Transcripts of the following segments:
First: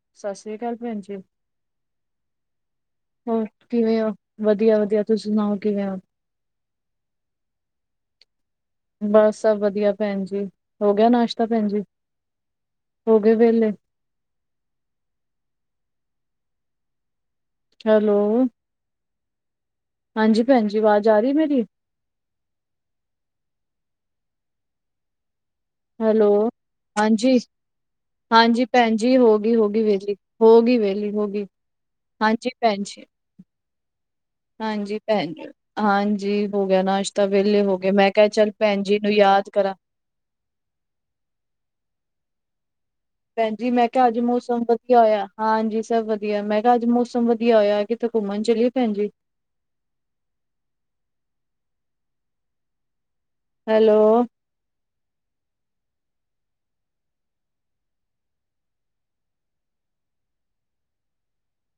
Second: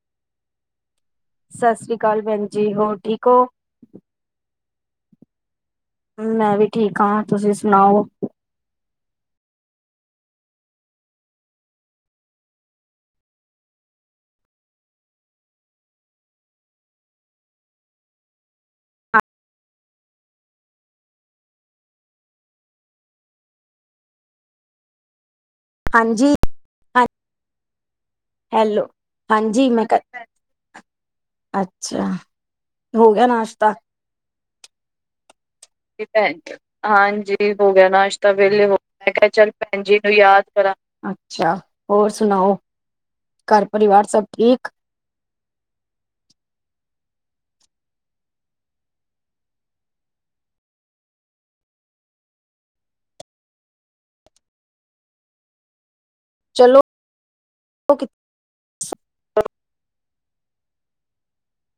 ਸਤਿ ਸ੍ਰੀ ਅਕਾਲ ਭੈਣ ਜੀ, ਸਤਿ ਸ਼੍ਰੀ ਅਕਾਲ ਭੈਣ ਜੀ ਹੋਰ ਠੀਕ ਹੋਰ ਹੋ, ਕਿਵੇਂ ਹੋ, ਵਧੀਆ-ਵਧੀਆ ਤੁਸੀਂ ਸੁਣਾਓ ਕਿਵੇਂ ਹੋ। ਮੈਂ ਵੀ ਠੀਕ ਹਾਂ ਤੁਸੀਂ ਸੁਣਾਓ? ਬਸ ਸਭ ਵਧੀਆ ਭੈਣ ਜੀ ਹੋ ਗਿਆ ਨਾਸ਼ਤਾ ਭੈਣ ਜੀ, ਹੋ ਗਏ ਵਿਹਲੇ। ਹੈਲੋ ਹਾਂਜੀ ਭੈਣ ਜੀ ਆਵਾਜ਼ ਆ ਰਹੀ ਮੇਰੀ? ਹੈਲੋ, ਹਾਂਜੀ ਹਾਂ ਹਾਂਜੀ। ਹਾਂਜੀ ਹੈਲੋ ਭੈਣ ਜੀ ਹੋ ਗਈ ਹੋ ਹਾਂਜੀ ਗਈ ਮੈਂ ਵਿਹਲੀ ਹੋ ਗਈ ਵਿਹਲੀ ਹੋ ਗਈ ਅੱਛਾ ਹਾਂਜੀ। ਭੈਣ ਜੀ, ਹੋ ਗਿਆ ਨਾਸ਼ਤਾ। ਹਾਂਜੀ। ਭੈਣ ਭੈਣ ਹਾਂਜੀ ਹੋ ਗਿਆ ਨਾਸ਼ਤਾ ਹਾਂਜੀ ਵਿਹਲੇ ਹੋ ਗਿਆ ਗਏ ਮੈਂ ਕਿਹਾ ਨਾਸ਼ਤਾ ਚੱਲ ਵੇਲੇ ਹੋ ਭੈਣ ਜੀ ਇਹਨੂੰ ਮੈਂ ਕਿਹਾ ਯਾਦ ਚੱਲ ਕਰਾਂ। ਭੈਣ ਜੀ ਯਾਦ ਕਰਾਂ, ਅੱਛਾ ਹੋਰ ਸੁਣਾਓ, ਭੈਣ ਘਰ ਜੀ ਮੈਂ ਪਰਿਵਾਰ ਕਿਹਾ ਅੱਜ ਸਭ ਮੌਸਮ ਠੀਕ। ਵਧੀਆ ਹੋਇਆ ਹਾਂਜੀ ਸਭ ਵਧੀਆ ਮੈਂ ਕਿਹਾ ਅੱਜ ਮੌਸਮ ਵਧੀਆ ਹੋਇਆ ਕਿੱਥੇ ਘੁੰਮਣ ਚਲੀਏ ਭੈਣ ਜੀ। ਹੈਲੋ। ਚਲੋ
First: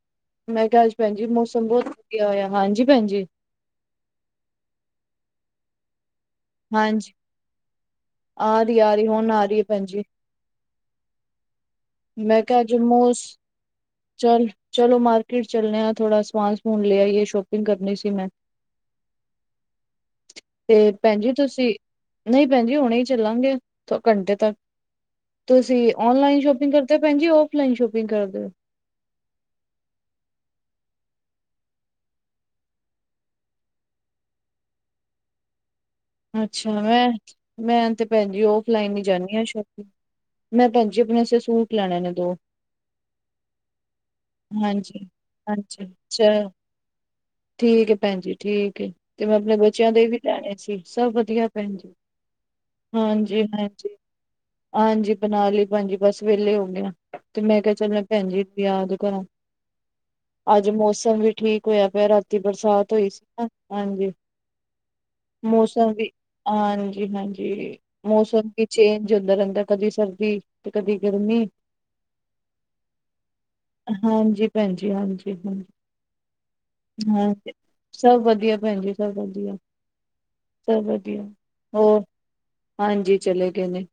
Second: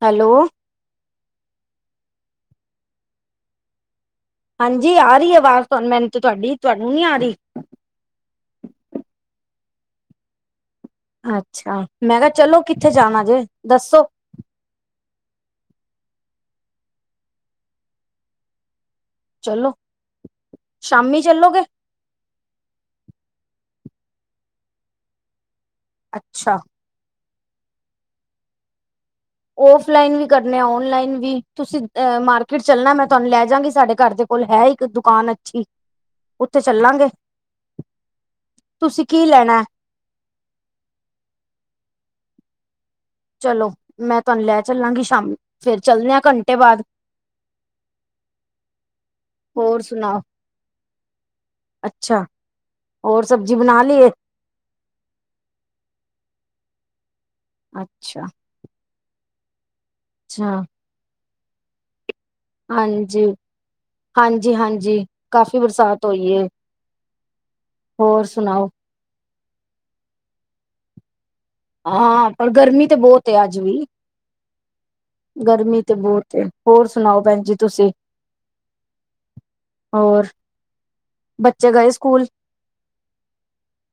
ਹੈਲੋ। ਮੈਂ ਕਿਹਾ ਅੱਜ ਭੈਣੀ ਮੌਸਮ ਬਹੁਤ ਵਧੀਆ ਹੋਇਆ ਹਾਂਜੀ ਭੈਣਜੀ। ਹਾਂਜੀ ਆ ਰਹੀ ਆਵਾਜ਼, ਤੁਹਾਨ ਮੈਨੂੰ ਤਾਂ ਤੁਹਾਡੀ ਤੁਹਾਨੂੰ ਨੀ ਹਾਂਜ, ਆ ਰਹੀ ਆ ਰਹੀ- ਆ ਰਹੀ, ਹੁਣ ਆ ਰਹੀ ਐ ਭੈਣ ਜੀ ਅੱਛਾ, ਮੈਂ ਕਿਆ ਕਿਹਾ ਚਲੋ ਅੱਜ ਕਿੱਥੇ ਮੋਸ ਜਾਣਾ ਜੇ, ਦੱਸੋ ਚੱਲ, ਚਲੋ ਮਾਰਕੀਟ ਚੱਲਣੇ ਆ ਥੋੜਾ ਸਮਾਨ- ਸਮੂਨ ਲੇ ਆਈਏ, ਸ਼ੋਪਿੰਗ ਕਰਨੀ ਸੀ ਮੈਂ ਚਲੋ ਤੇ, ਭੈਣ ਸ਼ਾਮੀ ਜੀ ਚੱਲੋਗੇ ਤੁਸੀਂ ਨਹੀਂ ਭੈਣ ਜੀ ਹੁਣੇ ਹੀ ਚੱਲਾਂਗੇ, ਦੋ ਘੰਟੇ ਤੱਕ, ਤੁਸੀਂ ਓਨਲਾਈਨ ਅੱਛਾ ਸ਼ੋਪ ਫਿਰ ਤਾਂ ਭੈਣ ਜੀ ਔਫਲਾਈਨ ਸ਼ੋਪਿੰਗ ਕਰਦੇ ਓਫਲਾਈਨ ਵੀ ਕਰਨੇ ਆ, ਓਨਲਾਈਨ ਵੀ, ਤੁਸੀਂ ਅ, ਮਾਰਕੀਟ ਚੱਲਣਾ ਮੈਂ ਤੁਹਾਨੂੰ ਲੈ ਜਾਂਗੀ ਸਾਡੇ ਘਰ ਦੇ ਕੋਲ ਹੈ, ਇੱਕ ਦੁਕਾਨ ਅੱਛੀ ਉੱਥੇ ਅੱਛਾ ਚੱਲਾਂਗੇ ਮੈਂ, ਮੈਂ ਤੇ ਭੈਣ ਜੀ ਔਫਲਾਈਨ ਹੀ ਤੁਸੀਂ ਕੀ ਜਾਂਦੀ ਆਂ ਲੈਣਾ ਸ਼ੋਪ ਮੈਂ ਭੈਣ ਜੀ ਆਪਣੇੇ ਵਾਸਤੇ ਸੂਟ ਲੈਣੇ ਨੇ ਦੋ ਚਲੋ, ਮੈਂ ਤੁਹਾਨੂੰ ਲੈ ਚੱਲਾਂਗੀ ਹਾਂਜੀ ਸ਼ਾਮੀ, ਫੇਰ ਹਾਂਜੀ ਚੱਲਦੇ ਆ ਚ ਘੰਟੇ ਬਾਅਦ ਠੀਕ ਐ ਭੈਣ ਜੀ ਠੀਕ ਏ, ਮੈਂ ਆਪਣੇ ਹੋਰ ਬੱਚਿਆਂ ਦੇ ਵੀ ਸੁਣਾਓ ਲੈਣੇ ਸੀ, ਸਭ ਵਧੀਆ ਭੈਣ ਜੀ ਅੱਛਾ ਹੋਰ ਹਾਂਜੀ ਸਬਜ਼ੀ ਬਣਾ ਹਾਂਜੀ ਲਈ ਏ ਹਾਂਜੀ ਬਣਾ ਲੀ ਭੈਣਜੀ ਬਸ ਵੇਹਲੇ ਹੋ ਗਏ ਆਂ, ਤੇ ਮੈਂ ਕਿਆ ਚੱਲਣਾ ਅੱਛਾ ਭੈਣ ਜੀ ਯਾਦ ਕਰਾਂ, ਅੱਛਾ ਅੱਜ ਮੌਸਮ ਵੀ ਠੀਕ ਹੋਇਆ ਪਿਆ ਰਾਤ ਰਾਤੀ ਬਰਸਾਤ ਹੋਈ ਸੀ ਹਾਂਜੀ ਨਾ, ਹਾਂਜੀ, ਹਾਂਜੀ ਕਾਫ਼ੀ ਮੌਸਮ ਬਰਸਾਤ ਵੀ, ਹੋਈ ਏ ਹਾਂਜੀ- ਹਾਂਜੀ ਜੀ, ਹੋਰ ਮੌਸਮ ਕੀ ਸੁਣਾਓ ਚੇਂਜ ਹੁੰਦਾ ਰਹਿੰਦਾ ਕਦੀ ਸਰਦੀ, ਤੇ ਕਦੀ ਗਰਮੀ ਹਾਂ, ਪਰ ਗਰਮੀ ਤੇ ਬਹੁਤ ਆ, ਅੱਜ ਵੀ ਹਾਂਜੀ ਭੈਣ ਜੀ, ਹਾਂਜੀ ਹਾਂਜੀ ਗਰਮੀ ਤੇ ਬਹੁ ਹਾਂਜੀ, ਸਭ ਵਧੀਆ ਭੈਣ ਜੀ, ਸਭ ਵਧੀਆ ਹੋਰ ਸਭ ਵਧੀਆ, ਬੱਚੇ ਗਏ ਹੋਰ ਸਕੂਲ ਹਾਂਜੀ ਚਲੇ ਗਏ ਨੇ,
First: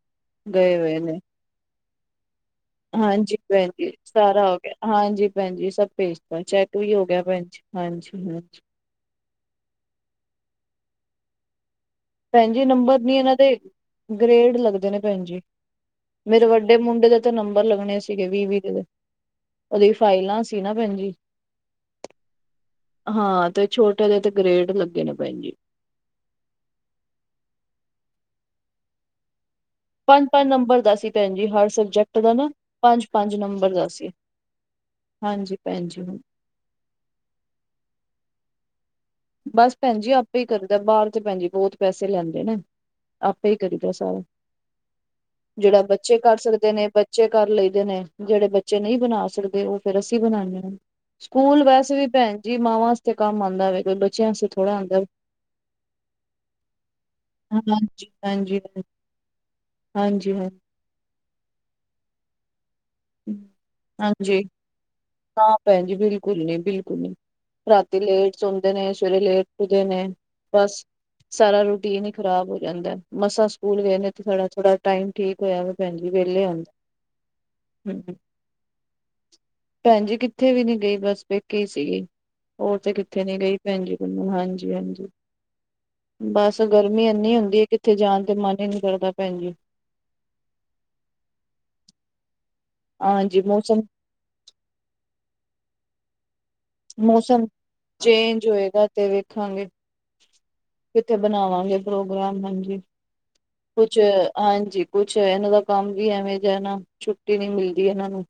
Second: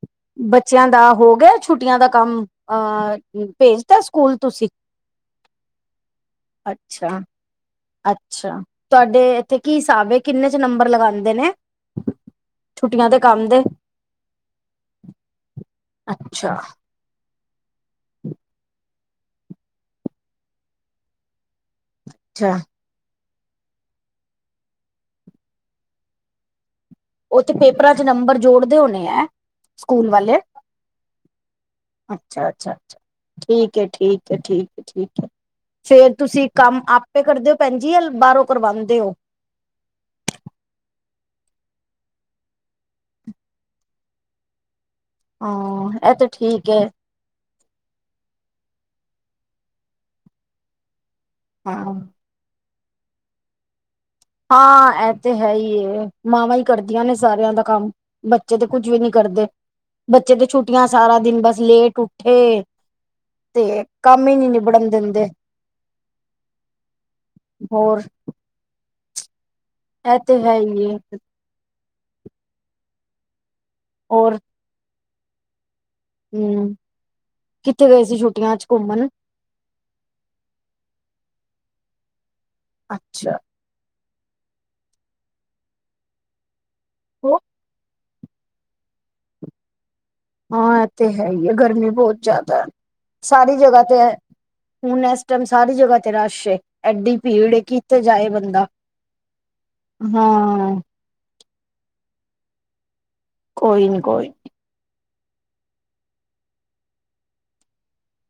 ਗੇਏ ਬੱਚਿਆਂ ਹੋਏ ਦਾ ਨੇ ਹੋ ਗਿਆ ਛੁੱਟੀਆਂ ਦਾ ਕੰਮ, ਅਹ ਹਾਂਜੀ ਭੈਣ ਜੀ ਭੇਜਤਾ ਸਕੂਲ ਸਾਰਾ ਹੋ ਤੁਸੀਂ ਗਿਆ ਹਾਂਜੀ ਭੈਣ ਜੀ, ਸਭ ਭੇਜਤਾ, ਚੈੱਕ ਵੀ ਹੋ ਅੱਛਾ ਗਿਆ ਭੈਣ ਜ ਅੱਛਾ, ਤੁਹਾਡੇ ਇੱਥੇ ਕੀ ਹਿਸਾਬ ਐ, ਕਿੰਨੇ 'ਚ ਨੰਬਰ ਲਗਾਉਦੇ ਨੇ ਭੈਣ ਜੀ ਨੰਬਰ ਨੀ ਇਹਨਾਂ ਦੇ, ਗ੍ਰੇਡ ਲੱਗਦੇ ਨੇ ਭੈਣ ਜੀ, ਮੇਰੇ ਅੱਛਾ ਵੱਡੇ ਮੁੰਡੇ ਦੇ ਤੇ ਨੰਬਰ ਲੱਗਣੇ ਸੀਗੇ ਵੀਹ- ਵੀਹ ਦੇ, ਉਹਦੀ ਫਾਈਲਾਂ ਸੀ ਨਾ ਭੈਣਜੀ ਅੱਛਾ ਹਾਂ, ਤੇ ਛੋਟੇ ਦੇ ਤੇ ਗ੍ਰੇਡ ਲੱਗੇ ਨੇ ਭੈਣ ਜੀ ਓ ਤੇ ਪੇਪਰਾਂ 'ਚ ਨੰਬਰ ਜੋੜਦੇ ਹੋਣੇ ਐ ਸਕੂਲ ਪੰਜ ਵਾਲੇ, ਪੰਜ ਨੰਬਰ ਦਾ ਸੀ ਭੈਣ ਜੀ ਹਰ ਸਬਜੈਕਟ ਦਾ ਨਾ ਅੱਛਾ- ਅੱਛਾ-ਅੱਛਾ, ਪੰਜ ਪੰਜ ਨੰਬਰ ਠੀਕ ਦਾ ਐ, ਸੀ ਠੀਕ ਐ, ਠੀਕ- ਠੀਕ ਹਾਂਜੀ ਭੈਣ ਜੀ ਫਿਰ ਤੁਸੀਂ ਕੰਮ ਆਪੇ ਕਰਦੇ ਓ ਭੈਣਜੀ, ਜਾਂ ਬਾਹਰੋਂ ਕਰਵਾਉਂਦੇ ਓ? ਬਸ ਭੈਣ ਜੀ ਆਪੇ ਹੀ ਕਰਦਾ, ਬਾਹਰ ਤੇ ਭੈਣ ਜੀ ਬਹੁਤ ਪੈਸੇ ਲੈਂਦੇ ਨੇ। ਆਪੇ ਹੀ ਕਰੀਦਾ ਸਾਰਾ, ਜੇੜਾ ਹਾਂ ਇਹ ਬੱਚੇ ਤੇ ਕਰ ਠੀਕ ਸਕਦੇ ਹੈ ਨੇ ਬ ਬੱਚੇ ਕਰ ਲਈਦੇ ਨੇ, ਜੇੜੇ ਬੱਚੇ ਨਹੀਂ ਬਣਾ ਸਕਦੇ ਉਹ ਫਿਰ ਅਸੀਂ ਬਣਾਉਂਣੇ ਆਂ। ਸਕੂਲ ਹਾਂ ਵੈਸੇ ਵੀ ਭੈਣ ਜੀ, ਮਾਵਾਂ ਵਾਸਤੇ ਕੰਮ ਆਉਂਦਾ ਵੇਖ ਲਓ ਹਾਂ, ਐਹ ਤੇ ਹੈ ਹੀ ਐ, ਮਾਵਾਂ ਹੀ ਕਰਦੀਆਂ ਨੇ ਸਾਰਿਆਂ ਦਾ ਕੰਮ। ਬੱਚੇ ਤੇ ਕੁੱਝ ਵੀ ਨੀ ਕਰਦੇ। ਹਾਂਜ ਬੱਚੇ ਤੇ ਛੁੱਟੀਆਂ ਸਾਰਾ ਦਿਨ, ਬਸ ਲੇਟ ਉੱਠੇ। ਤੇ, ਕੰਮ ਹੀ ਹਾਂਜੀ। ਨੀ ਨਿਬੜਨ ਦਿੰਦੇ। ਨਾ ਭੈਣ ਜੀ ਬਿਲਕੁਲ ਹੋਰ। ਸੌਂਦੇ ਨੇ, ਸਵੇਰੇ ਲੇਟ ਉੱਠਦੇ ਨੇ ਇਹ ਤੇ ਹੈ ਬਸ। ਹੀ ਏ ਸਾਰਾ ਰੂਟੀਨ ਈ ਖਰਾਬ ਹੋ ਜਾਂਦਾ‌ ਐ, ਮਸਾਂ ਸਕੂਲ ਗਏ ਨੇ ਹੋਰ ਥੋੜ੍ਹਾ- ਥੋੜ੍ਹਾ ਟਾਇਮ। ਠੀਕ ਹੋਇਆ ਫੇ ਭੈਣਜੀ ਵਿਹਲੇ। ਹਮ ਕਿੱਥੇ ਗਏ ਸੀ ਛੁੱਟੀਆਂ 'ਚ ਘੁੰਮਣ? ਭੈਣਜੀ ਕਿੱਥੇ ਵੀ ਨੀ ਗਈ, ਬਸ ਪੇਕੇ ਸੀਗੀ ਹੋਰ ਤੇ ਕਿੱਥੇ ਅੱਛਾ ਨੀ ਗਈ। ਭੈਣਜੀ ਕੰਨੋਂ ਹਾਂਜੀ- ਹਾਂਜੀ। ਬਸ ਗਰਮੀ ਇੰਨੀ ਹੁੰਦੀ ਐ, ਕਿੱਥੇ ਜਾਣ ਤੇ ਮਨ ਈ ਨੀ ਕਰਦਾ ਭੈਣਜੀ। ਹਾਂ, ਇਹ ਤੇ ਹੈ ਈ ਏ ਗਰਮੀ ਬਹੁਤ ਜ਼ਿਆਦਾ, ਹਾਂਜੀ ਸਾਰੀ ਮੌਸਮ ਜਗਾਂ ਤੇ ਐ ਹੁਣ ਐਸ ਟਾਇਮ ਸਾਰੀ ਜਗਾਂ ਤੇ ਰਸ਼ ਏ। ਐਡੀ ਮੌਸਮ ਭੀੜ ਕਿੱਥੇ ਜਾਏ ਚੇਂਜ ਬੰਦਾ, ਹੋਏਗਾ ਤੇ ਵੇਖਾਂਗੇ ਹੂੰ। ਕਿੱਥੇ ਬਣਾਵਾਂਗੇ ਪ੍ਰੋਗਰਾਮ ਹਾਂਜੀ, ਕੋਈ ਕੁਛ ਨੀ ਕੋਈ ਨੀ ਹਾਂਜੀ। ਕੁਛ ਇਹਨਾਂ ਦਾ ਕੰਮ ਵੀ ਐਵੇਂ ਦਾ ਨਾ, ਛੁੱਟੀ ਨੀ ਮਿਲਦੀ ਇਹਨਾਂ ਨੂੰ।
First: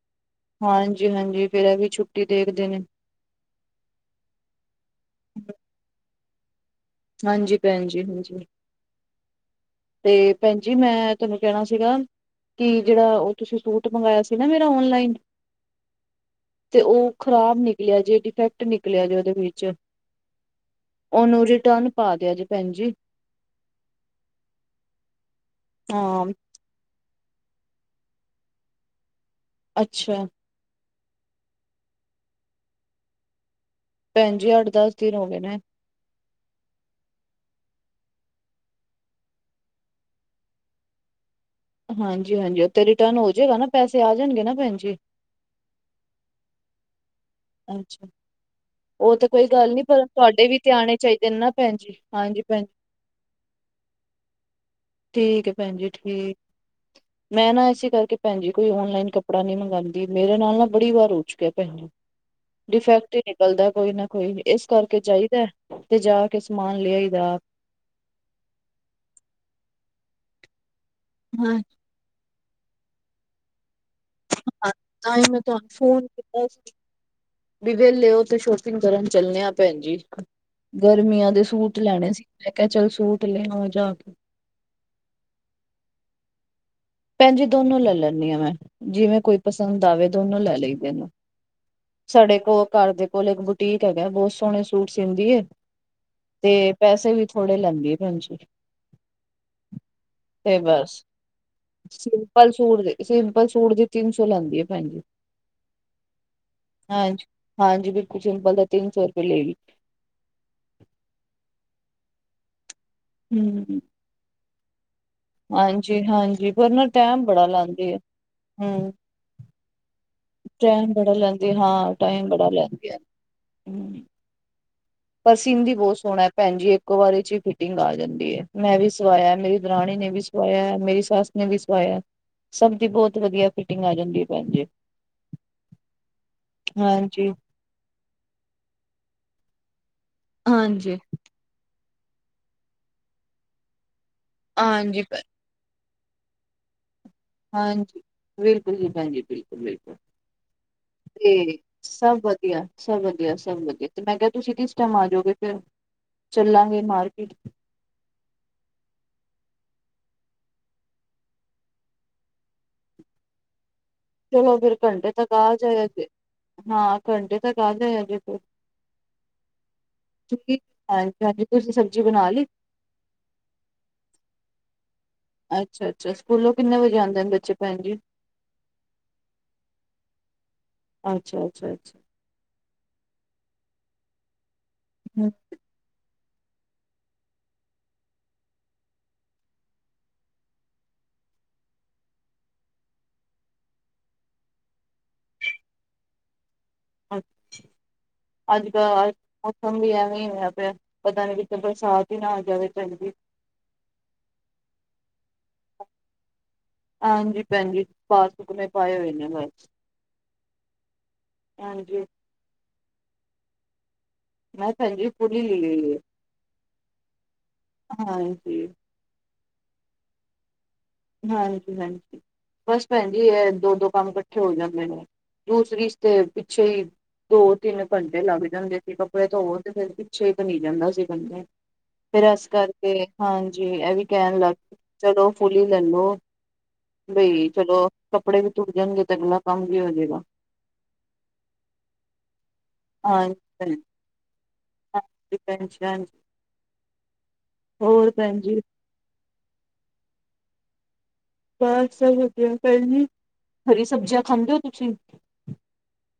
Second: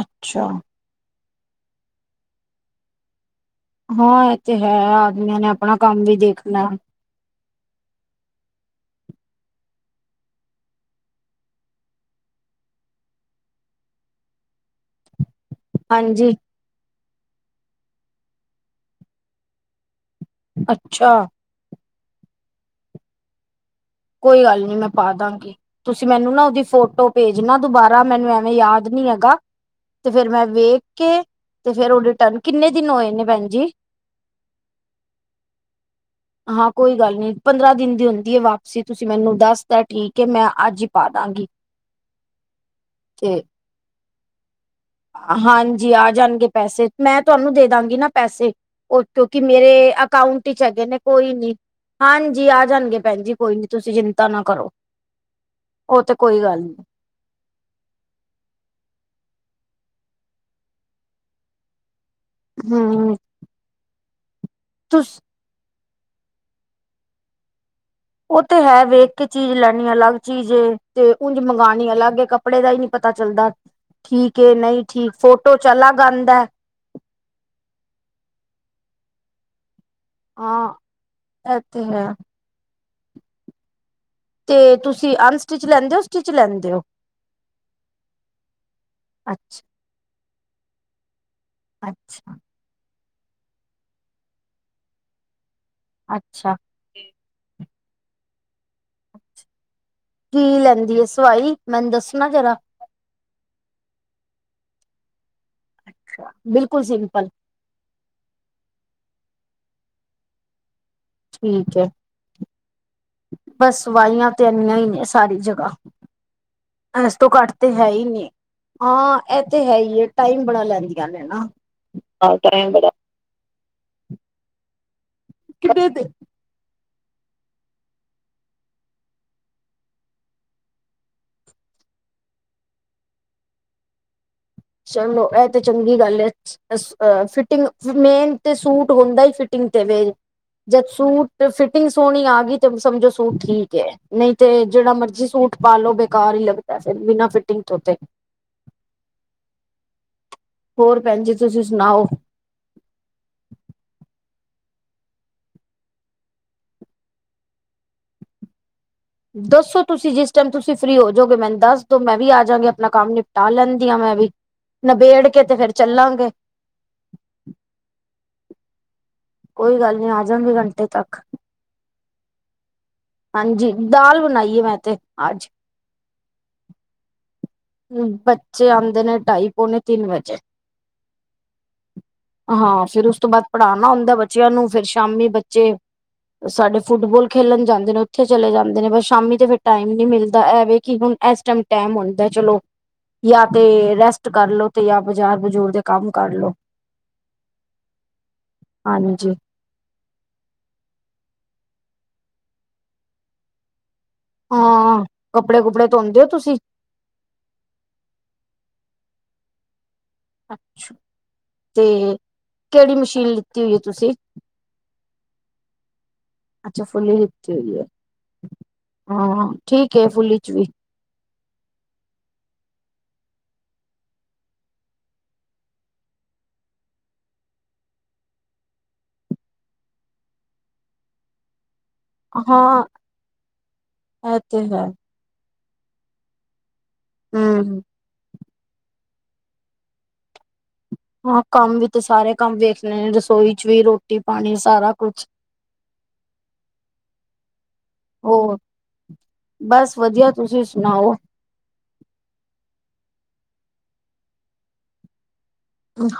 ਅੱਛਾ। ਹਾਂਜੀ- ਹਾਂਜੀ, ਫੇਰ ਐਵੀਂ ਛੁੱਟੀ ਦੇਖਦੇ ਨੇ। ਹਾਂ, ਇਹ ਤੇ ਹੈ ਆਦਮੀਆਂ ਨੇ ਆਪਣਾ ਕੰਮ ਵੀ ਦੇਖਣਾ। ਹਾਂਜੀ ਭੈਣਜੀ, ਹਾਂਜੀ। ਤੇ ਭੈਣਜੀ ਮੈਂ ਤੁਹਾਨੂੰ ਕਹਿਣਾ ਸੀਗਾ। ਕਿ ਜਿਹੜਾ ਉਹ ਤੁਸੀਂ ਸੂਟ ਮੰਗਵਾਇਆ ਸੀ ਨਾ ਮੇਰਾ ਔਨਲਾਈਨ। ਹਾਂਜੀ। ਤੇ ਉਹ ਖ਼ਰਾਬ ਨਿਕਲਿਆ ਜੇ, ਡਿਫੈਕਟ ਨਿਕਲਿਆ ਜੇ ਉਹਦੇ ਵਿੱਚ। ਅੱਛਾ ਉਹਨੂੰ ਰਿਟਰਨ ਪਾ ਦਿਆ ਜੇ ਭੈਣ ਜੀ। ਕੋਈ ਗੱਲ ਨੀ ਮੈਂ ਪਾ ਦਾਂਗੀ, ਤੁਸੀਂ ਹਾਂ ਮੈਨੂੰ ਨਾ ਉਹਦੀ ਫੋਟੋ ਭੇਜਣਾ ਦੁਬਾਰਾ, ਮੈਨੂੰ ਐਵੇਂ ਯਾਦ ਨੀ ਹੈਗਾ ਤੇ ਅੱਛਾ ਫੇਰ ਮੈਂ ਵੇਖ ਕੇ ਤੇ ਫੇਰ ਉਹ ਰਿਟਰਨ ਕਿੰਨੇ ਦਿਨ ਹੋਏ ਨੇ ਭੈਣਜੀ। ਭੈਣਜੀ ਅੱਠ- ਦਸ ਦਿਨ ਹੋਗੇ ਨੇ। ਹਾਂ, ਕੋਈ ਗੱਲ ਨੀ ਪੰਦਰਾਂ ਦਿਨ ਦੀ ਹੁੰਦੀ ਏ ਵਾ ਵਾਪਸੀ, ਤੁਸੀਂ ਮੈਨੂੰ ਦੱਸ ਤਾਂ ਠੀਕ ਏ ਮੈਂ ਅੱਜ ਈ ਪਾਦਾਗੀ। ਹਾਂਜੀ- ਹਾਂਜੀ, ਉੱਥੇ ਰਿਟਰਨ ਹੋਜੇਂਗਾ ਨਾ ਪੈਸੇ ਆ ਜਾਂਣਗੇ ਨਾ ਭੈਣਜੀ। ਹਾਂਜੀ, ਆ ਜਾਣਗੇ ਪੈਸੇ ਮੈਂ ਤੁਹਾਨੂੰ ਦੇ ਦਾਂਗੀ ਅੱਛਾ ਨਾ ਪੈਸੇ। ਉਹ ਤਾਂ ਕਿਉਂਕਿ ਕੋਈ ਗੱਲ ਨੀ ਮੇਰੇ ਪਰ ਤੁਹਾਡੇ ਅਕਾਊਂਟ ਵੀ ਵਿਚ ਤੇ ਹੈਗੇ ਆਣੇ ਨੇ ਚਾਹੀਦੇ ਕੋਈ ਨਾ ਨੀ, ਭੈਣ ਜੀ ਹਾਂਜੀ ਭੈਣ ਆ ਜੀ, ਜਾਣਗੇ ਭੈਣਜੀ। ਕੋਈ ਨੀ ਤੁਸੀਂ ਚਿੰਤਾ ਨਾ ਕਰੋ? ਠੀਕ ਐ ਭੈਣਜੀ ਉਹ ਤੇ ਕੋਈ ਗੱਲ ਨੀ ਠੀਕ। ਮੈਂ ਨਾ ਇਸੇ ਕਰਕੇ ਭੈਣਜੀ ਕੋਈ ਔਨਲਾਈਨ ਕੱਪੜਾ ਨੀਂ ਮੰਗਾਦੀ, ਮੇਰੇ ਨਾਲ ਨਾ ਬੜੀ ਵਾਰ ਹੋ ਚੁੱਕਿਆ ਭੈਣਜੀ। ਡਿਫੈਕਟ ਹਮ ਈ ਨਿਕਲਦਾ ਕੋਈ ਨਾ ਕੋਈ ਇਸ ਕਰਕੇ ਤੁਸ ਜਾਈਦਾ ਤੇ ਜਾ ਕੇ ਸਮਾਨ ਲੇ ਆਈ ਦਾ। ਉਹ ਤੇ ਹੈ ਵੇਖ ਕੇ ਚੀਜ਼ ਲੈਣੀ ਅਲੱਗ ਚੀਜ਼ ਏ, ਤੇ ਉਝ ਹਾਂ ਮੰਗਾਣੀ ਅਲੱਗ ਏ ਕੱ ਕੱਪੜੇ ਦਾ ਹੀ ਨੀਂ ਪਤਾ ਚੱਲਦਾ, ਠੀਕ ਏ ਨਹੀਂ ਠੀਕ ਤਾਂ ਹੀ ਮੈਂ ਫ਼ੋਟੋ 'ਚ ਅਲੱਗ ਆਂਦਾ ਐ। ਜੇ ਵਿਹਲੇ ਓ ਤੇ ਸ਼ੋਪਿੰਗ ਕਰਨ ਚੱਲਨੇ ਆ ਭੈਣਜੀ, ਹਾਂ ਗਰਮੀਆਂ ਦੇ ਇਹ ਸੂਟ ਤੇ ਹੈ ਲੈਣੇ ਸੀ। ਮੈਂ ਕਿਹਾ ਚਲ ਸੂਟ ਲੈ ਆਵਾਂ ਜਾ ਕੇ। ਤੇ ਤੁਸੀਂ ਅਨਸਟਿਚ ਲੈਂਦੇ ਓ, ਸਟਿਚ ਲੈਂਦੇ ਓ। ਭੈਣਜੀ ਦੋਨੋਂ ਲੈ ਲੈਂਨੀ ਆ ਮੈ, ਜਿਵੇਂ ਕੋਈ ਅੱਛਾ ਪਸੰਦ ਆਵੇ ਦੋਨੋਂ ਲੈ ਲਈਦੇ ਨੇਂ। ਅੱਛਾ ਸਾਡੇ ਕੋਲ ਘਰ ਦੇ ਕੋਲ ਇੱਕ ਬੁਟੀਕ ਹੈਗਾ, ਬਹੁਤ ਸੋਹਣੇ ਸੂਟ ਸੀਦੀ ਏ। ਅੱਛਾ ਤੇ ਪੈਸੇ ਵੀ ਥੋੜੇ ਲੈਂਦੇ ਏ ਭੈਣਜੀ। ਕੀ ਲੈਂਦੀ ਏ ਸਵਾਈ? ਮੈਨੂੰ ਦੱਸਣਾ ਸਿੰਪਲ ਜਰਾ ਸੂਟ ਦੇ, ਸਿੰਪਲ ਸੂਟ ਦੀ ਤਿੰਨ ਸੌ ਲੈਂਦੀ ਏ ਭੈਣਜੀ। ਬਿਲਕੁਲ ਹਾਂਜੀ- ਸਿੰਪਲ ਹਾਂਜੀ, ਬਿਲਕੁਲ ਸਿੰਪਲ ਦੇ ਤਿੰਨ ਸੌ ਰੁਪਏ ਲਏਗੀ। ਠੀਕ ਐ, ਹੂੰ ਬਸ ਸਵਾਈਆਂ ਤੇ ਐਨੀਆਂ ਹੀ ਨੇ। ਸਾਰੀ ਜਗ੍ਹਾ, ਹਾਂਜੀ ਹਾਂਜੀ ਪਰ ਨਾ ਇਸ ਟਾਈਮ ਤੋਂ ਬੜਾ ਘੱਟ ਤੇ ਹੈ ਲਾਂਦੀ ਹੀ ਨੀ ਹੂੰ ਹਾਂ। ਐ ਤੇ ਹੈ ਹੀ ਏ ਟਾਈਮ ਬੜਾ ਲੈਂਦੀਆਂ ਨੇ ਨਾ, ਹਾਂ ਟਾਈਮ ਬੜਾ। ਹੂੰ ਪਰ ਸੀਦੀ ਕਿੰਨੇ ਦੇ ਬਹੁਤ ਸੋਹਣਾ। ਭੈਣ ਜੀ ਇੱਕੋ ਵਾਰੀ ਚ ਫਿਟਿੰਗ ਆ ਜਾਂਦੀ ਏ, ਮੈਂ ਵੀ ਸਵਾਇਆ, ਮੇਰੀ ਦਰਾਣੀ ਨੇ ਵੀ ਸਵਾਇਆ, ਮੇਰੀ ਸੱਸ ਨੇ ਵੀ ਸਵਾਇਆ, ਸਭ ਦੀ ਬਹੁਤ ਵਧੀਆ ਫਿਟਿੰਗ ਆ ਜਾਂਦੀ। ਭੈਣ ਜੀ ਚਲੋ ਐ ਤੇ ਚੰਗੀ ਗੱਲ ਐ ਅ ਹਾਂਜੀ ਫਿਟ ਫਿਰ ਮੇਨ ਤੇ ਸੂਟ ਹੁੰਦਾ ਹੀ ਫਿਟਿੰਗ ਤੇ ਵੇ ਜਦ ਹਾਂਜੀ ਸੂਟ ਤੇ ਫਿਟਿੰਗ ਸੋਹਣੀ ਆ ਗਈ ਤੇ ਸਮਝੋ ਸੂਟ ਠੀਕ ਏ, ਨਹੀਂ ਤੇ ਜਿਹੜਾ ਹਾਂਜੀ ਭੈ ਮਰਜ਼ੀ ਸੂਟ ਪਾਲੋ ਬੇਕਾਰ ਹੀ ਲੱਗਦਾ ਫਿਰ ਵੀ ਨਾ ਹਾਂਜੀ, ਬਿਲਕੁਲ ਜੀ ਭੈਣਜੀ ਬਿਲਕੁਲ ਬਿਲਕੁਲ, ਹੋਰ ਭੈਣ ਜੀ ਤੇ ਤੁਸੀਂ ਸੁਣਾਓ ਸਭ ਵਧੀ ਵਧੀਆ ਸਭ ਵਧੀਆ ਸਭ ਵਧੀਆ ਤੇ ਮੈਂ ਕਿਹਾ ਤੁਸੀਂ ਕਿਸ ਟਾਈਮ ਆ ਜੋਗੇ ਫੇਰ ਚੱਲਾਂਗੇ ਮਾਰਕੀਟ। ਦੱਸੋ ਤੁਸੀਂ ਜਿਸ ਟਾਈਮ ਤੁਸੀਂ ਫ੍ਰਰੀ ਹੋ ਜੋਗੇ, ਮੈਨੂੰ ਦੱਸ ਦੋ ਮੈਂ ਵੀ ਆ ਜਾਗੀ ਆਪਣਾ ਕੰਮ ਨਿਪ ਟਾ ਲੈਂਦੀ ਆ ਮੈਂ ਵੀ, ਚਲੋ ਫਿਰ ਘੰਟੇ ਨਬੇੜ ਤੱਕ ਕੇ ਆ ਤੇ ਫੇਰ ਜਾਇਆ ਜੇ ਚੱਲਾਂਗੇ। ਹਾਂ ਘੰਟੇ ਤਕ ਆ ਜਾਵਾਂਗੇ ਫੇਰ। ਕੋਈ ਗੱਲ ਨਹੀਂ ਆ ਜਾ ਗੇ ਘੰਟੇ ਤੱਕ। ਹਾਂਜੀ ਹਾਂਜੀ ਤੁਸੀਂ ਸਬਜ਼ੀ ਬਣਾ ਲਈ? ਹਾਂਜੀ, ਦਾਲ ਬਣਾਈ ਏ ਮੈਂ ਤੇ ਅੱਜ। ਅੱਛਾ ਅੱਛਾ, ਸਕੂਲੋਂ ਕਿੰਨੇ ਵਜੇ ਆਂਦੇ ਨੇ ਬੱਚੇ? ਭੈਣ ਜੀ ਬੱਚੇ ਆਂਦੇ ਨੇ ਢਾਈ ਪੋਣੇ ਤਿੰਨ ਵਜੇ। ਅੱਛਾ ਅੱਛਾ ਅੱਛਾ ਹਾਂ, ਫਿਰ ਉਸ ਤੋਂ ਬਾਅਦ ਪੜ੍ਹਾਣਾ ਹੁੰਂਦਾ ਬੱਚਿਆਂ ਨੂੰ, ਫੇਰ ਸ਼ਾਮੀ ਬੱਚੇ ਸਾਡੇ ਫੁੱਟਬੋਲ ਖੇਲਣ ਜਾਂਦੇ ਨੇ ਉੱਥੇ ਚਲੇ ਜਾਂਦੇ ਨੇ ਬਸ ਸ਼ਾਮੀ ਤੇ ਫਿਰ ਟਾਈਮ ਨੀ ਮਿਲਦਾ ਐਵੇ ਕਿ ਹੁਣ ਐਸ ਐਸ ਟਾਈਮ ਹੁੰ ਮੈਂ ਕਿਆ ਚਲੋ ਜਾਂ ਤੇ ਰੈਸਟ ਕਰਲੋ ਤੇ ਜਾਂ ਬਾਜ਼ਾਰ ਬਜ਼ੂਰ ਦੇ ਕੰਮ ਕਰਲੋ। ਅੱਛਾ, ਅੱਜ ਕੱਲ ਹਾਂਜੀ ਮੌਸਮ ਵੀ ਐਵੇ ਹੋਇਆ ਪਿਆ, ਪਤਾ ਨੀ ਕਿਤੇ ਬਰਸਾਤ ਹੀ ਨਾ ਆ ਜਾਵੇ ਭੈਣ ਜੀ। ਹਾਂ ਕੱਪੜੇ ਕੁਪੜੇ ਧੋੋਂਦੇ ਹੋ ਤੁਸੀਂ? ਹਾਂਜੀ ਭੈਣਜੀ ਬਾਹਰ ਸੁੱਕਣੇ ਪਾਏ ਹੋਏ ਨੇ। ਅੱਛਾ, ਤੇ ਹਾਂਜੀ ਕਿਹੜੀ ਮਸ਼ੀਨ ਲਿੱਤੀ ਹੋਈ ਤੁਸੀਂ? ਮੈਂ ਭੈਣ ਜੀ ਫੁਲ ਹੀ ਲਈ ਹੋਈ ਏ, ਅੱਛਾ ਫੁੱਲੀ ਲਿੱਤੀ ਹੋਈ ਹੈ ਹਾਂਜੀ। ਹਾਂ, ਠੀਕ ਏ ਫੁਲ ਵਿਚ ਵੀ। ਹਾਂਜੀ ਹਾਂਜੀ, ਬਸ ਭੈਣ ਜੀ ਐ ਦੋ ਦੋ ਕੰਮ ਇਕੱਠੇ ਹੋ ਜਾਂਦੇ ਨੇ। ਦੂਸਰੀ ਇਸ ਤੇ ਪਿੱਛੇ ਹੀ ਦੋ ਤਿੰਨ ਘੰਟੇ ਲੱਗ ਜਾਂਦੇ ਸੀ, ਕੱਪੜੇ ਧੋਵੋ ਤੇ ਫਿਰ ਪਿੱਛੇ ਹੀ ਭਰੀ ਜਾਂਦਾ ਸੀ ਗੰਦੇ। ਫੇਰ ਇਸ ਹਾਂ ਕਰਕੇ ਹਾਂਜੀ, ਐ ਵੀ ਕਹਿਣ ਇਹ ਤੇ ਲੱਗ ਹੈ ਚਲੋ ਫੁਲੀ ਲੈ ਲੋ। ਬਈ ਹਮ ਚਲੋ ਕੱਪੜੇ ਵੀ ਧੁਪ ਜਾਣਗੇ ਤੇ ਅਗਲਾ ਕੰਮ ਵੀ ਹੋ ਜਏਗਾ। ਹਾਂ ਕੰਮ ਵੀ ਤੇ ਸਾਰੇ ਕੰਮ ਵੇ ਵੇਖਣੇ ਤੇ ਹਾਂਜੀ ਰਸੋਈ ਚ ਭੈਣ ਵੀ ਰੋਟੀ ਪਾਣੀ ਸਾਰਾ ਕੁਛ [unintelligible] ਹੋਰ ਭੈਣ ਜੀ? ਬਸ ਵਧੀਆ, ਤੁਸੀਂ ਸੁਣਾਓ? ਬਸ ਵਧੀਆ ਭੈਣ ਜੀ, ਹਰੀ ਸਬਜ਼ੀਆਂ ਖਾਂਦੇ ਹੋ ਤੁਸੀਂ?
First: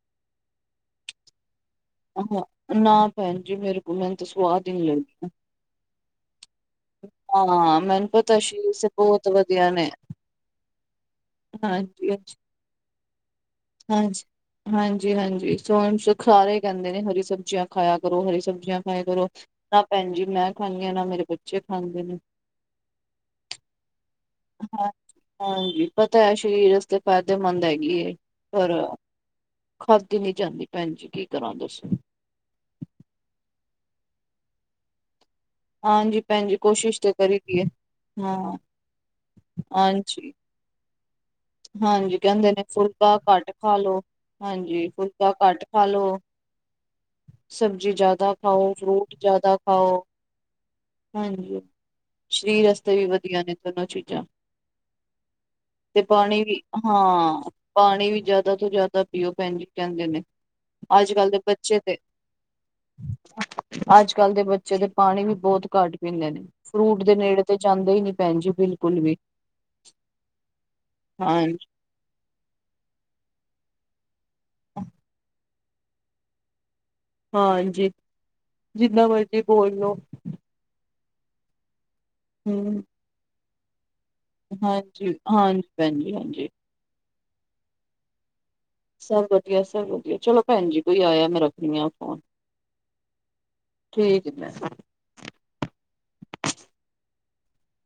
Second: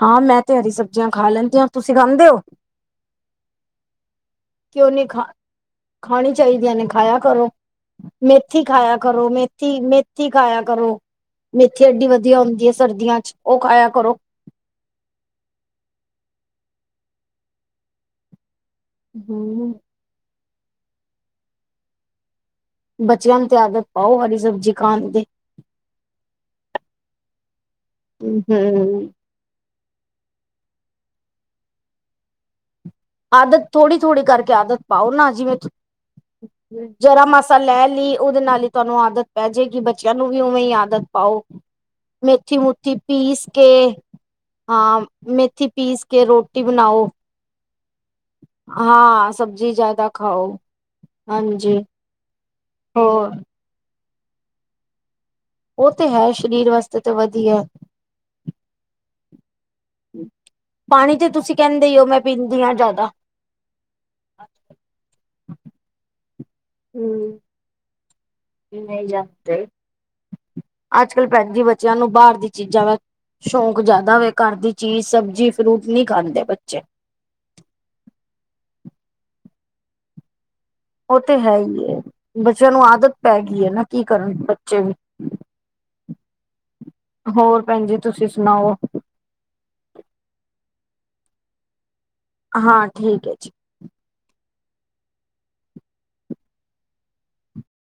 ਹਾਂ ਮੈਂ ਤੇ ਹਰੀ ਸਬਜ਼ੀਆਂ ਖਾ ਲੈਂਦੀ ਆ। ਅਹਾ ਨਾ ਭੈਣ ਜੀ ਮੇਰੇ ਕੋਲ ਮੈਨੂੰ ਤੇ ਸਵਾਦ ਹੀ ਕਿਉੰ ਨੀ ਖਾ, ਲੱਗਦੀ ਖਾਣੀ ਚਾਈਦੀਆਂ ਨੇ ਖਾਇਆ ਕਰੋ, ਹਾਂ ਮੈਨੂੰ ਪਤਾ ਮੇਥੀ ਸਰੀਰ ਸੇ ਖਾਇਆ ਬਹੁਤ ਕਰੋ, ਵਧੀਆ ਮੇਥੀ, ਨੇ ਮੇਥੀ ਖਾਇਆ ਕਰੋ। ਮੇਥੀ ਐਡੀ ਹਾਂਜੀ ਵਧੀਆ ਹੁੰਦੀ ਏ ਸਰਦੀਆਂ 'ਚ ਓ ਖਾਇਆ ਕਰੋ। ਹਾਂਜੀ-ਹਾਂਜੀ ਸੋਣ ਸੁਖ ਸਾਰੇ ਕੈਂਦੇ ਨੇ ਹਰੀ ਸਬਜ਼ੀਆਂ ਖਾਇਆ ਕਰੋ, ਹਰੀ ਸਬਜ਼ੀਆਂ ਖਾਇਆ ਕਰੋ ਹਮ ਨਾ ਭੈਣ ਜੀ ਮੈਂ ਖਾਂਨੀ ਆ, ਨਾ ਮੇਰੇ ਬੱਚੇ ਖਾਂਦੇ ਨੇ। ਬੱਚਿਆਂ ਨੂੰ ਤੇ ਆਦਤ ਪਾਓ ਹਰੀ ਸਬਜ਼ੀ ਹਾਂ ਖਾਣ ਦੀ। ਹਾਂਜੀ ਪਤਾ ਐ ਸ਼ਰੀਰ ਵਾਸਤੇ ਫ਼ਾਇਦੇਮੰਦ ਹੈਗੀ ਏ ਪਰ ਹਮ ਖਾਂਦੀ ਨੀ ਜਾਂਦੀ ਭੈਣ ਜੀ ਕੀ ਕਰਾਂ ਦੱਸੋ। ਆਦਤ ਥੋੜੀ-ਥੋੜੀ ਕਰਕੇ ਆਦਤ ਪਾਓ ਨਾ ਜਿਵੇਂ ਹਾਂਜੀ ਭੈਣ ਜੀ ਕੋਸ਼ਿਸ਼ ਤੇ ਜਰਾ ਕਰੀ ਮਸਾਂ ਦੀ ਏ ਲੈ ਲੀ ਉਦੇ ਹਾਂ ਨਾਲ ਈ ਤੁਹਾਨੂੰ ਆਦਤ ਪੈ ਜੇਗੀ, ਬੱਚਿਆਂ ਨੂੰ ਹਾਂਜੀ ਵੀ ਉ ਵੇ ਈ ਆਦਤ ਪਾਓ। ਹਾਂਜੀ ਕਹਿੰਦੇ ਮੇਥੀ ਨੇ ਮੁਥੀ ਫੁਲਕਾ ਪੀਸ ਘੱਟ ਖਾ ਕੇ, ਲੋ ਹਾਂਜੀ ਹਾਂ ਫੁਲਕਾ ਘੱਟ ਮੇਥੀ ਖਾ ਪੀਸ ਲੋ ਕੇ ਰੋ ਟੀ ਬਣਾਓ। ਸਬਜ਼ੀ ਜਿਆਦਾ ਖਾਓ, ਫਰੂਟ ਹਾਂ ਜਿਆਦਾ ਸਬਜ਼ੀ ਖਾਓ। ਜ਼ਿਆਦਾ ਖਾਓ ਹਾਂਜੀ ਸ਼ਰੀਰ ਵਾਸਤੇ ਵੀ ਹੋਰ ਵਧੀਆ ਨੇ ਦੋਨੋਂ ਚੀਜ਼ਾਂ। ਉਹ ਤੇ ਤੇ ਹੈ ਪਾਣੀ ਵੀ ਸਰੀਰ ਵਾਸਤੇ ਤੇ ਹਾਂ ਵਧੀਆ ਪਾਣੀ ਵੀ ਜਿਆਦਾ ਤੋਂ ਜਿਆਦਾ ਪੀਓ ਭੈਣ ਜੀ ਕੈਂਦੇ ਨੇ ਪਾਣੀ ਤੇ ਅੱਜ-ਕੱਲ ਦੇ ਤੁਸੀਂ ਬੱਚੇ ਕਹਿੰਦੇ 'ਤੇ ਹੀ ਹੋ ਮੈਂ ਪੀਂਦੀ ਹਾਂ ਜ਼ਿਆਦਾ ਅੱਜ-ਕੱਲ ਦੇ ਬੱਚੇ ਦੇ ਪਾਣੀ ਵੀ ਬੋਤ ਘੱਟ ਪੀਦੇ ਨੇ, ਫਰੂਟ ਦੇ ਹਮ ਨੇੜੇ ਤੇ ਜਾਂਦੇ ਈ ਨੀ ਭੈਣ ਜੀ ਬਿਲਕੁੱਲ ਵੀ। ਅੱਜ-ਕੱਲ ਹਾਂ ਭੈਣ ਜੀ ਬੱਚਿਆਂ ਨੂੰ ਬਾਰ ਦੀ ਚੀਜ਼ਾਂ ਵ ਸ਼ੌਕ ਜਿਆਦਾ ਵੇ ਘਰ ਦੀ ਚੀਜ਼ ਸਬਜ਼ੀ, ਫਰੂਟ ਨੀ ਖਾਂਦੇ ਬੱਚੇ। ਹਾਂਜੀ, ਜਿੱਦਾ ਮਰਜ਼ੀ ਬੋਲ ਲੋ ਓ ਤੇ ਹੈ ਈ ਏ ਬੱਚਿਆਂ ਨੂੰ ਹੂੰ ਆਦਤ ਪੈਗੀ ਏ ਨਾ ਕੀ ਕਰਨ ਬੱਚੇ ਵੀ। ਹਾਂ। ਭੈਣ ਜੀ ਹਾਂਜੀ। ਹੋਰ ਭੈਣ ਜੀ ਤੁਸੀਂ ਸੁਣਾਓ? ਸਭ ਵਧੀਆ, ਸਭ ਵਧੀਆ ਚਲੋ ਭੈਣ ਜੀ ਕੋਈ ਆਇਆ ਮੈਂ ਰੱਖਣੀ ਆ ਫ਼ੋਨ। ਹਾਂ ਠੀਕ ਏ ਜੀ। ਠੀਕ ਏ ਭੈਣ।